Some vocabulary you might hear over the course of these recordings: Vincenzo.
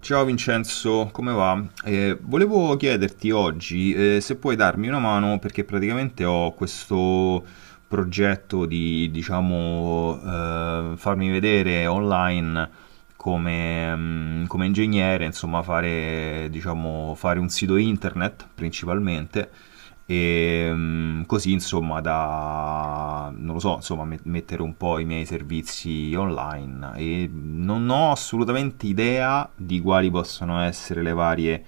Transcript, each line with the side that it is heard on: right: Ciao Vincenzo, come va? Volevo chiederti oggi, se puoi darmi una mano, perché praticamente ho questo progetto di, diciamo, farmi vedere online come, come ingegnere, insomma, fare, diciamo, fare un sito internet principalmente e così, insomma, da, non lo so, insomma, mettere un po' i miei servizi online, e non ho assolutamente idea di quali possono essere le varie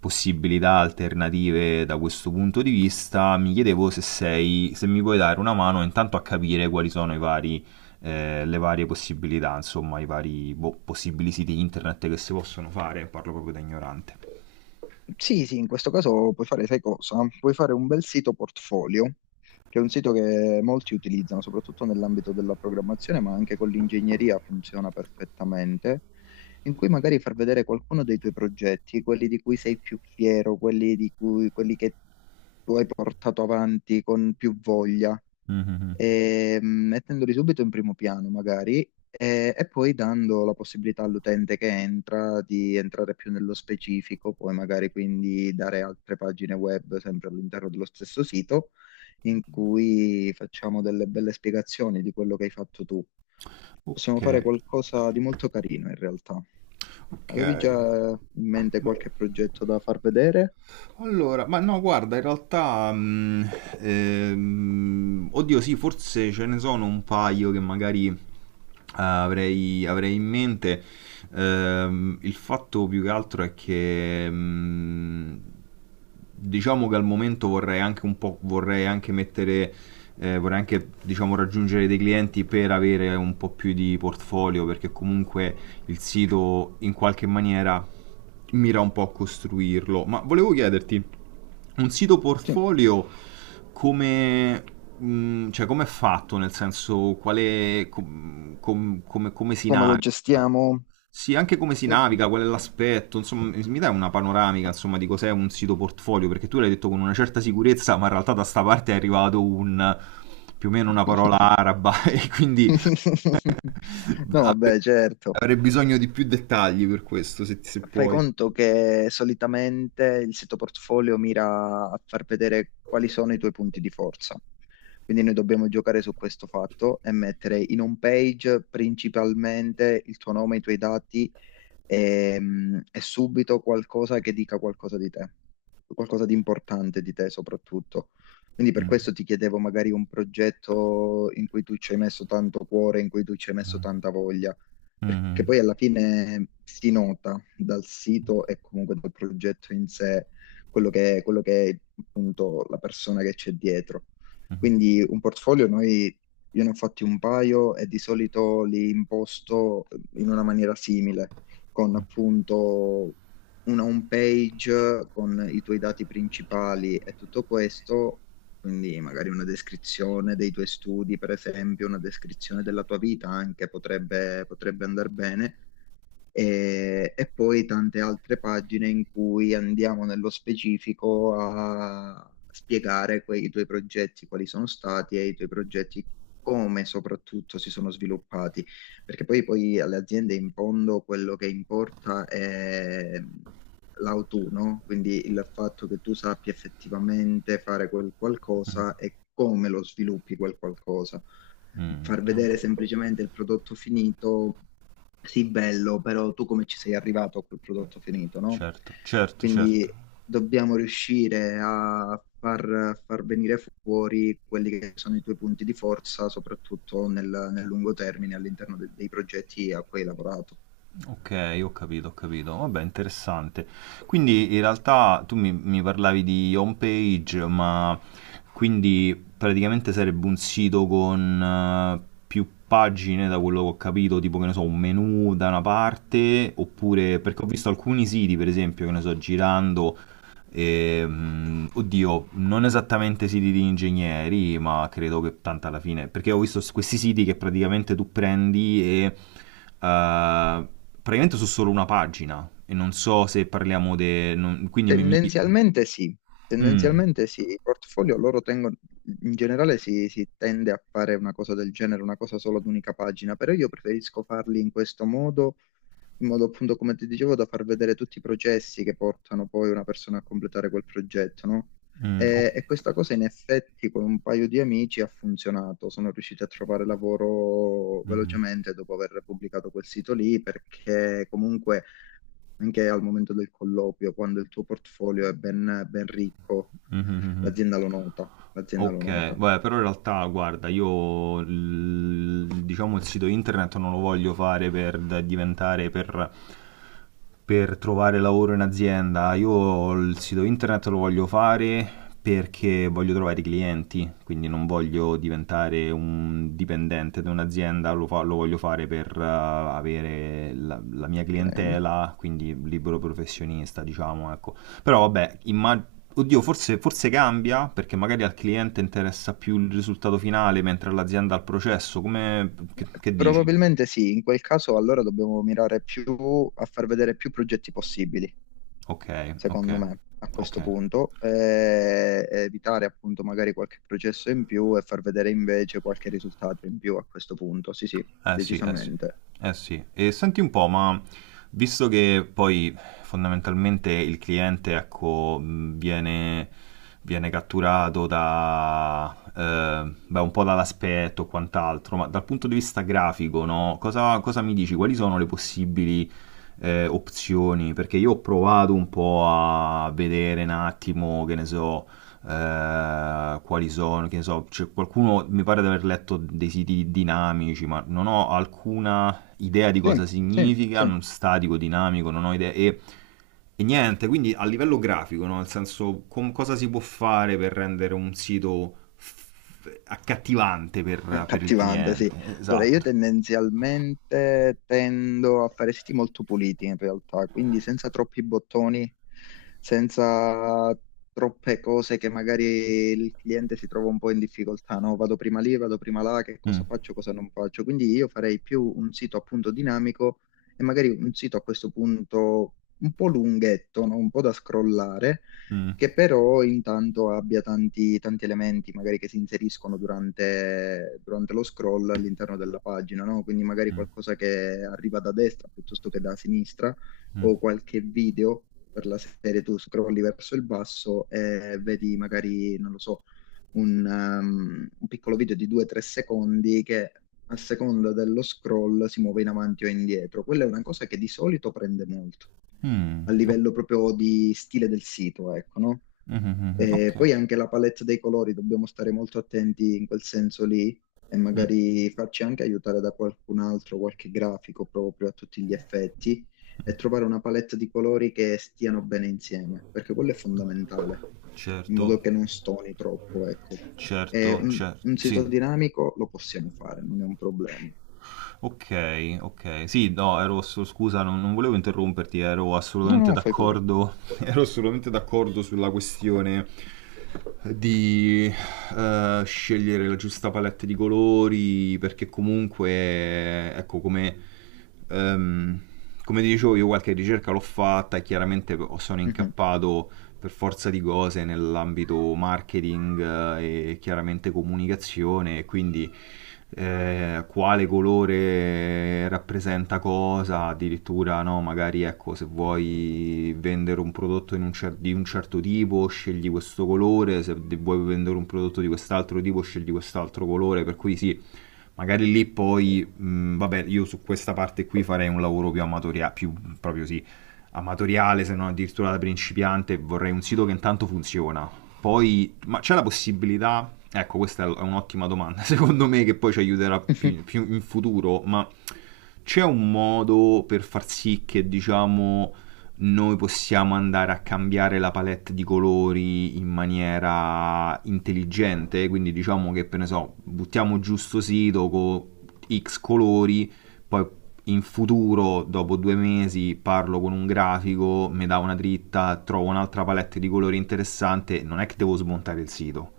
right: possibilità alternative da questo punto di vista. Mi chiedevo se sei, se mi puoi dare una mano intanto a capire quali sono i vari, le varie possibilità, insomma, i vari boh, possibili siti internet che si possono fare. Parlo proprio da ignorante.
left: Sì, sì, in questo caso puoi fare, sai cosa? Puoi fare un bel sito portfolio, che è un sito che molti utilizzano, soprattutto nell'ambito della programmazione, ma anche con l'ingegneria funziona perfettamente, in cui magari far vedere qualcuno dei tuoi progetti, quelli di cui sei più fiero, quelli che tu hai portato avanti con più voglia
right: Mhm.
left: e, mettendoli subito in primo piano magari e, poi dando la possibilità all'utente che entra di entrare più nello specifico, poi magari quindi dare altre pagine web sempre all'interno dello stesso sito in cui facciamo delle belle spiegazioni di quello che hai fatto tu.
right: Ok.
left: Possiamo fare qualcosa di molto carino in realtà.
right: Ok.
left: Avevi già in mente
right: Ma,
left: qualche progetto da far vedere?
right: allora, ma no, guarda, in realtà, oddio, sì, forse ce ne sono un paio che magari avrei, avrei in mente. Il fatto più che altro è che, diciamo che al momento vorrei anche un po', vorrei anche mettere, vorrei anche, diciamo, raggiungere dei clienti per avere un po' più di portfolio, perché comunque il sito in qualche maniera mira un po' a costruirlo. Ma volevo chiederti, un sito
left: Sì,
right: portfolio come, cioè, come è fatto? Nel senso, quale, come, come si
left: come lo
right: naviga?
left: gestiamo?
right: Sì, anche come si
left: Eh,
right: naviga, qual è l'aspetto, insomma, mi mi dai una panoramica, insomma, di cos'è un sito portfolio, perché tu l'hai detto con una certa sicurezza, ma in realtà da sta parte è arrivato un, più o meno una parola araba, e quindi
left: No, vabbè, certo.
right: avrei bisogno di più dettagli per questo, se, se
left: Fai
right: puoi.
left: conto che solitamente il sito portfolio mira a far vedere quali sono i tuoi punti di forza. Quindi noi dobbiamo giocare su questo fatto e mettere in home page principalmente il tuo nome, i tuoi dati, è subito qualcosa che dica qualcosa di te, qualcosa di importante di te soprattutto. Quindi per questo ti chiedevo magari un progetto in cui tu ci hai messo tanto cuore, in cui tu ci hai messo tanta voglia, perché poi alla fine si nota dal sito e comunque dal progetto in sé quello che è appunto la persona che c'è dietro. Quindi un portfolio noi, io ne ho fatti un paio e di solito li imposto in una maniera simile con appunto una home page con i tuoi dati principali e tutto questo, quindi magari una descrizione dei tuoi studi, per esempio, una descrizione della tua vita anche potrebbe andare bene e, poi tante altre pagine in cui andiamo nello specifico a spiegare i tuoi progetti, quali sono stati e i tuoi progetti come soprattutto si sono sviluppati, perché poi alle aziende in fondo quello che importa è l'autunno, no? Quindi il fatto che tu sappia effettivamente fare quel qualcosa e come lo sviluppi quel qualcosa. Far
right: No,
left: vedere semplicemente il prodotto finito sì, bello, però tu come ci sei arrivato a quel prodotto finito, no?
right: certo, certo,
left: Quindi
right: certo.
left: dobbiamo riuscire a a far venire fuori quelli che sono i tuoi punti di forza, soprattutto nel lungo termine all'interno dei progetti a cui hai lavorato.
right: Ok, ho capito, ho capito. Vabbè, interessante. Quindi in realtà tu mi, mi parlavi di home page, ma quindi praticamente sarebbe un sito con più pagine, da quello che ho capito, tipo che ne so, un menu da una parte, oppure perché ho visto alcuni siti, per esempio, che ne so, girando. E, oddio, non esattamente siti di ingegneri, ma credo che tanto alla fine, perché ho visto questi siti che praticamente tu prendi e praticamente su solo una pagina e non so se parliamo di quindi
left: Tendenzialmente sì,
right: Mm,
left: tendenzialmente sì, i portfolio loro tengono, in generale si tende a fare una cosa del genere, una cosa solo ad unica pagina, però io preferisco farli in questo modo in modo appunto, come ti dicevo, da far vedere tutti i processi che portano poi una persona a completare quel progetto, no?
right: mm, ok,
left: E, questa cosa in effetti con un paio di amici ha funzionato. Sono riusciti a trovare lavoro
right: mm.
left: velocemente dopo aver pubblicato quel sito lì, perché comunque anche al momento del colloquio, quando il tuo portfolio è ben, ben ricco,
right: Mhm.
left: l'azienda lo
right: Ok,
left: nota,
right: beh, però in realtà, guarda, io diciamo il sito internet non lo voglio fare per diventare per trovare lavoro in azienda. Io il sito internet lo voglio fare perché voglio trovare i clienti, quindi non voglio diventare un dipendente da un'azienda, lo, lo voglio fare per avere la, la mia
left: ok?
right: clientela, quindi libero professionista, diciamo, ecco. Però vabbè, oddio, forse, forse cambia perché magari al cliente interessa più il risultato finale mentre all'azienda al processo. Come, che dici?
left: Probabilmente sì, in quel caso allora dobbiamo mirare più a far vedere più progetti possibili
right: Ok,
left: secondo
right: ok,
left: me, a
right: ok.
left: questo punto, e evitare appunto magari qualche processo in più e far vedere invece qualche risultato in più a questo punto. Sì, sì,
right: Eh sì, eh sì.
left: decisamente.
right: Eh sì. E senti un po', ma visto che poi fondamentalmente il cliente, ecco, viene, viene catturato da, beh, un po' dall'aspetto e quant'altro, ma dal punto di vista grafico, no? Cosa, cosa mi dici? Quali sono le possibili opzioni? Perché io ho provato un po' a vedere un attimo, che ne so, quali sono, che ne so, c'è qualcuno mi pare di aver letto dei siti dinamici, ma non ho alcuna idea di cosa
left: Sì, sì,
right: significa,
left: sì.
right: non statico, dinamico, non ho idea e niente, quindi a livello grafico, no? Nel senso cosa si può fare per rendere un sito accattivante per il
left: Accattivante, sì.
right: cliente,
left: Allora, io
right: esatto.
left: tendenzialmente tendo a fare siti molto puliti in realtà, quindi senza troppi bottoni, senza troppe cose che magari il cliente si trova un po' in difficoltà, no? Vado prima lì, vado prima là, che cosa
right: Mm,
left: faccio, cosa non faccio. Quindi io farei più un sito appunto dinamico e magari un sito a questo punto un po' lunghetto, no? Un po' da scrollare
right: mm,
left: che però intanto abbia tanti, tanti elementi magari che si inseriscono durante lo scroll all'interno della pagina, no? Quindi magari
right: mm,
left: qualcosa che arriva da destra piuttosto che da sinistra o qualche video per la serie tu scrolli verso il basso e vedi magari, non lo so, un piccolo video di 2-3 secondi che a seconda dello scroll si muove in avanti o indietro. Quella è una cosa che di solito prende molto
right: mm, mm,
left: a
right: ok,
left: livello proprio di stile del sito, ecco, no?
right: mm, mm, mm, mm, ok.
left: E poi anche la palette dei colori, dobbiamo stare molto attenti in quel senso lì e
right: Mm,
left: magari farci anche aiutare da qualcun altro, qualche grafico proprio a tutti gli effetti e trovare una palette di colori che stiano bene insieme, perché quello è fondamentale, in modo
right: certo,
left: che non stoni troppo, ecco. E
right: certo, certo,
left: un sito
right: sì.
left: dinamico lo possiamo fare, non è un problema.
right: Ok, ok. Sì, no, scusa, non, non volevo interromperti, ero
left: No,
right: assolutamente
left: no, fai pure.
right: d'accordo, ero assolutamente d'accordo sulla questione di scegliere la giusta palette di colori, perché comunque, ecco, come, ehm, come ti dicevo, io qualche ricerca l'ho fatta e chiaramente sono
left: Mhm.
right: incappato per forza di cose nell'ambito marketing, e chiaramente comunicazione, e quindi quale colore rappresenta cosa, addirittura no, magari ecco, se vuoi vendere un prodotto in un di un certo tipo scegli questo colore, se vuoi vendere un prodotto di quest'altro tipo scegli quest'altro colore, per cui sì, magari lì poi, vabbè, io su questa parte qui farei un lavoro più amatoriale, più proprio sì, amatoriale, se non addirittura da principiante, vorrei un sito che intanto funziona. Poi, ma c'è la possibilità, ecco questa è un'ottima domanda, secondo me, che poi ci aiuterà più, più in futuro, ma c'è un modo per far sì che diciamo noi possiamo andare a cambiare la palette di colori in maniera intelligente, quindi diciamo che per ne so, buttiamo giusto sito con X colori, poi in futuro, dopo 2 mesi, parlo con un grafico, mi dà una dritta, trovo un'altra palette di colori interessante, non è che devo smontare il sito.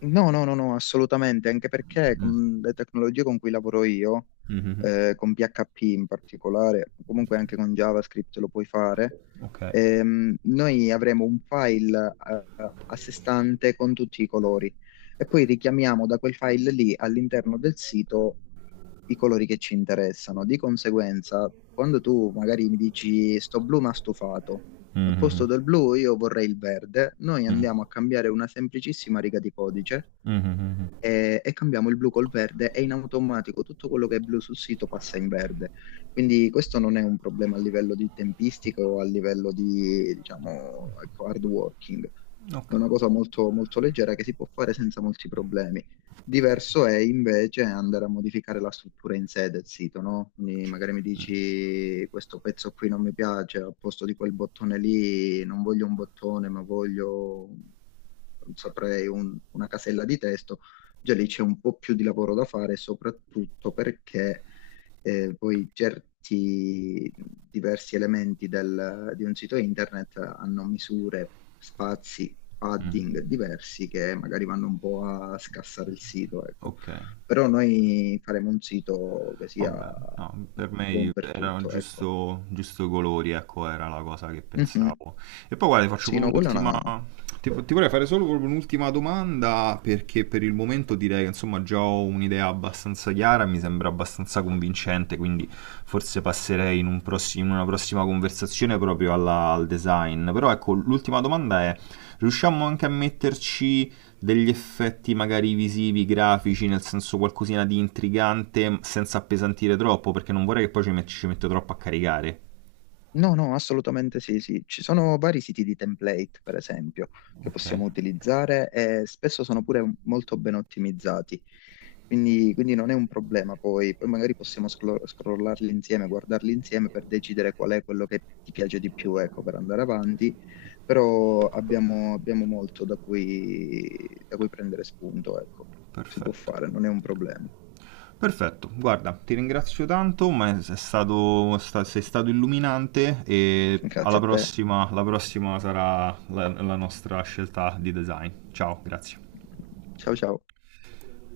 left: No, no, no, no, assolutamente, anche perché
right: Mm.
left: con le tecnologie con cui lavoro io,
right: Mhm.
left: con PHP in particolare, comunque anche con JavaScript lo puoi fare,
right: Ok.
left: noi avremo un file, a sé stante con tutti i colori e poi richiamiamo da quel file lì all'interno del sito i colori che ci interessano. Di conseguenza, quando tu magari mi dici sto blu ma stufato, al posto
right: Mhm.
left: del blu io vorrei il verde. Noi
right: Mm.
left: andiamo a cambiare una semplicissima riga di codice
right: Mhm.
left: e, cambiamo il blu col verde e in automatico tutto quello che è blu sul sito passa in verde. Quindi questo non è un problema a livello di tempistica o a livello di, diciamo, ecco, hard working. È
right: Ok.
left: una cosa molto, molto leggera che si può fare senza molti problemi.
right: Ok.
left: Diverso è invece andare a modificare la struttura in sé del sito, no? Quindi
right: Cioè,
left: magari mi dici questo pezzo qui non mi piace, al posto di quel bottone lì non voglio un bottone, ma voglio, non saprei, una casella di testo già lì c'è un po' più di lavoro da fare, soprattutto perché poi certi diversi elementi di un sito internet hanno misure, spazi, padding diversi che magari vanno un po' a scassare il sito, ecco.
right: ok.
left: Però noi faremo un sito che sia
right: Vabbè, no, per me
left: buon per
right: erano
left: tutto, ecco.
right: giusto, giusto colori, ecco, era la cosa che
left: Mhm.
right: pensavo. E poi guarda, ti faccio
left: Sì,
right: proprio
left: no, quella è
right: un'ultima
left: una
right: Ti, ti vorrei fare solo proprio un'ultima domanda, perché per il momento direi che insomma già ho un'idea abbastanza chiara, mi sembra abbastanza convincente, quindi forse passerei in, in una prossima conversazione proprio al design. Però ecco, l'ultima domanda è, riusciamo anche a metterci degli effetti magari visivi, grafici, nel senso qualcosina di intrigante senza appesantire troppo, perché non vorrei che poi ci, ci metto troppo a caricare.
left: No, no, assolutamente sì, sì. Ci sono vari siti di template, per esempio, che
right: Ok.
left: possiamo utilizzare e spesso sono pure molto ben ottimizzati. Quindi, non è un problema poi. Poi magari possiamo scrollarli insieme, guardarli insieme per decidere qual è quello che ti piace di più, ecco, per andare avanti. Però abbiamo molto da cui prendere spunto, ecco. Si può
right: Perfetto.
left: fare, non è un problema.
right: Perfetto, guarda, ti ringrazio tanto, ma sei stato, sei stato illuminante, e alla
left: Grazie a te.
right: prossima, la prossima sarà la, la nostra scelta di design. Ciao, grazie.
left: Ciao ciao.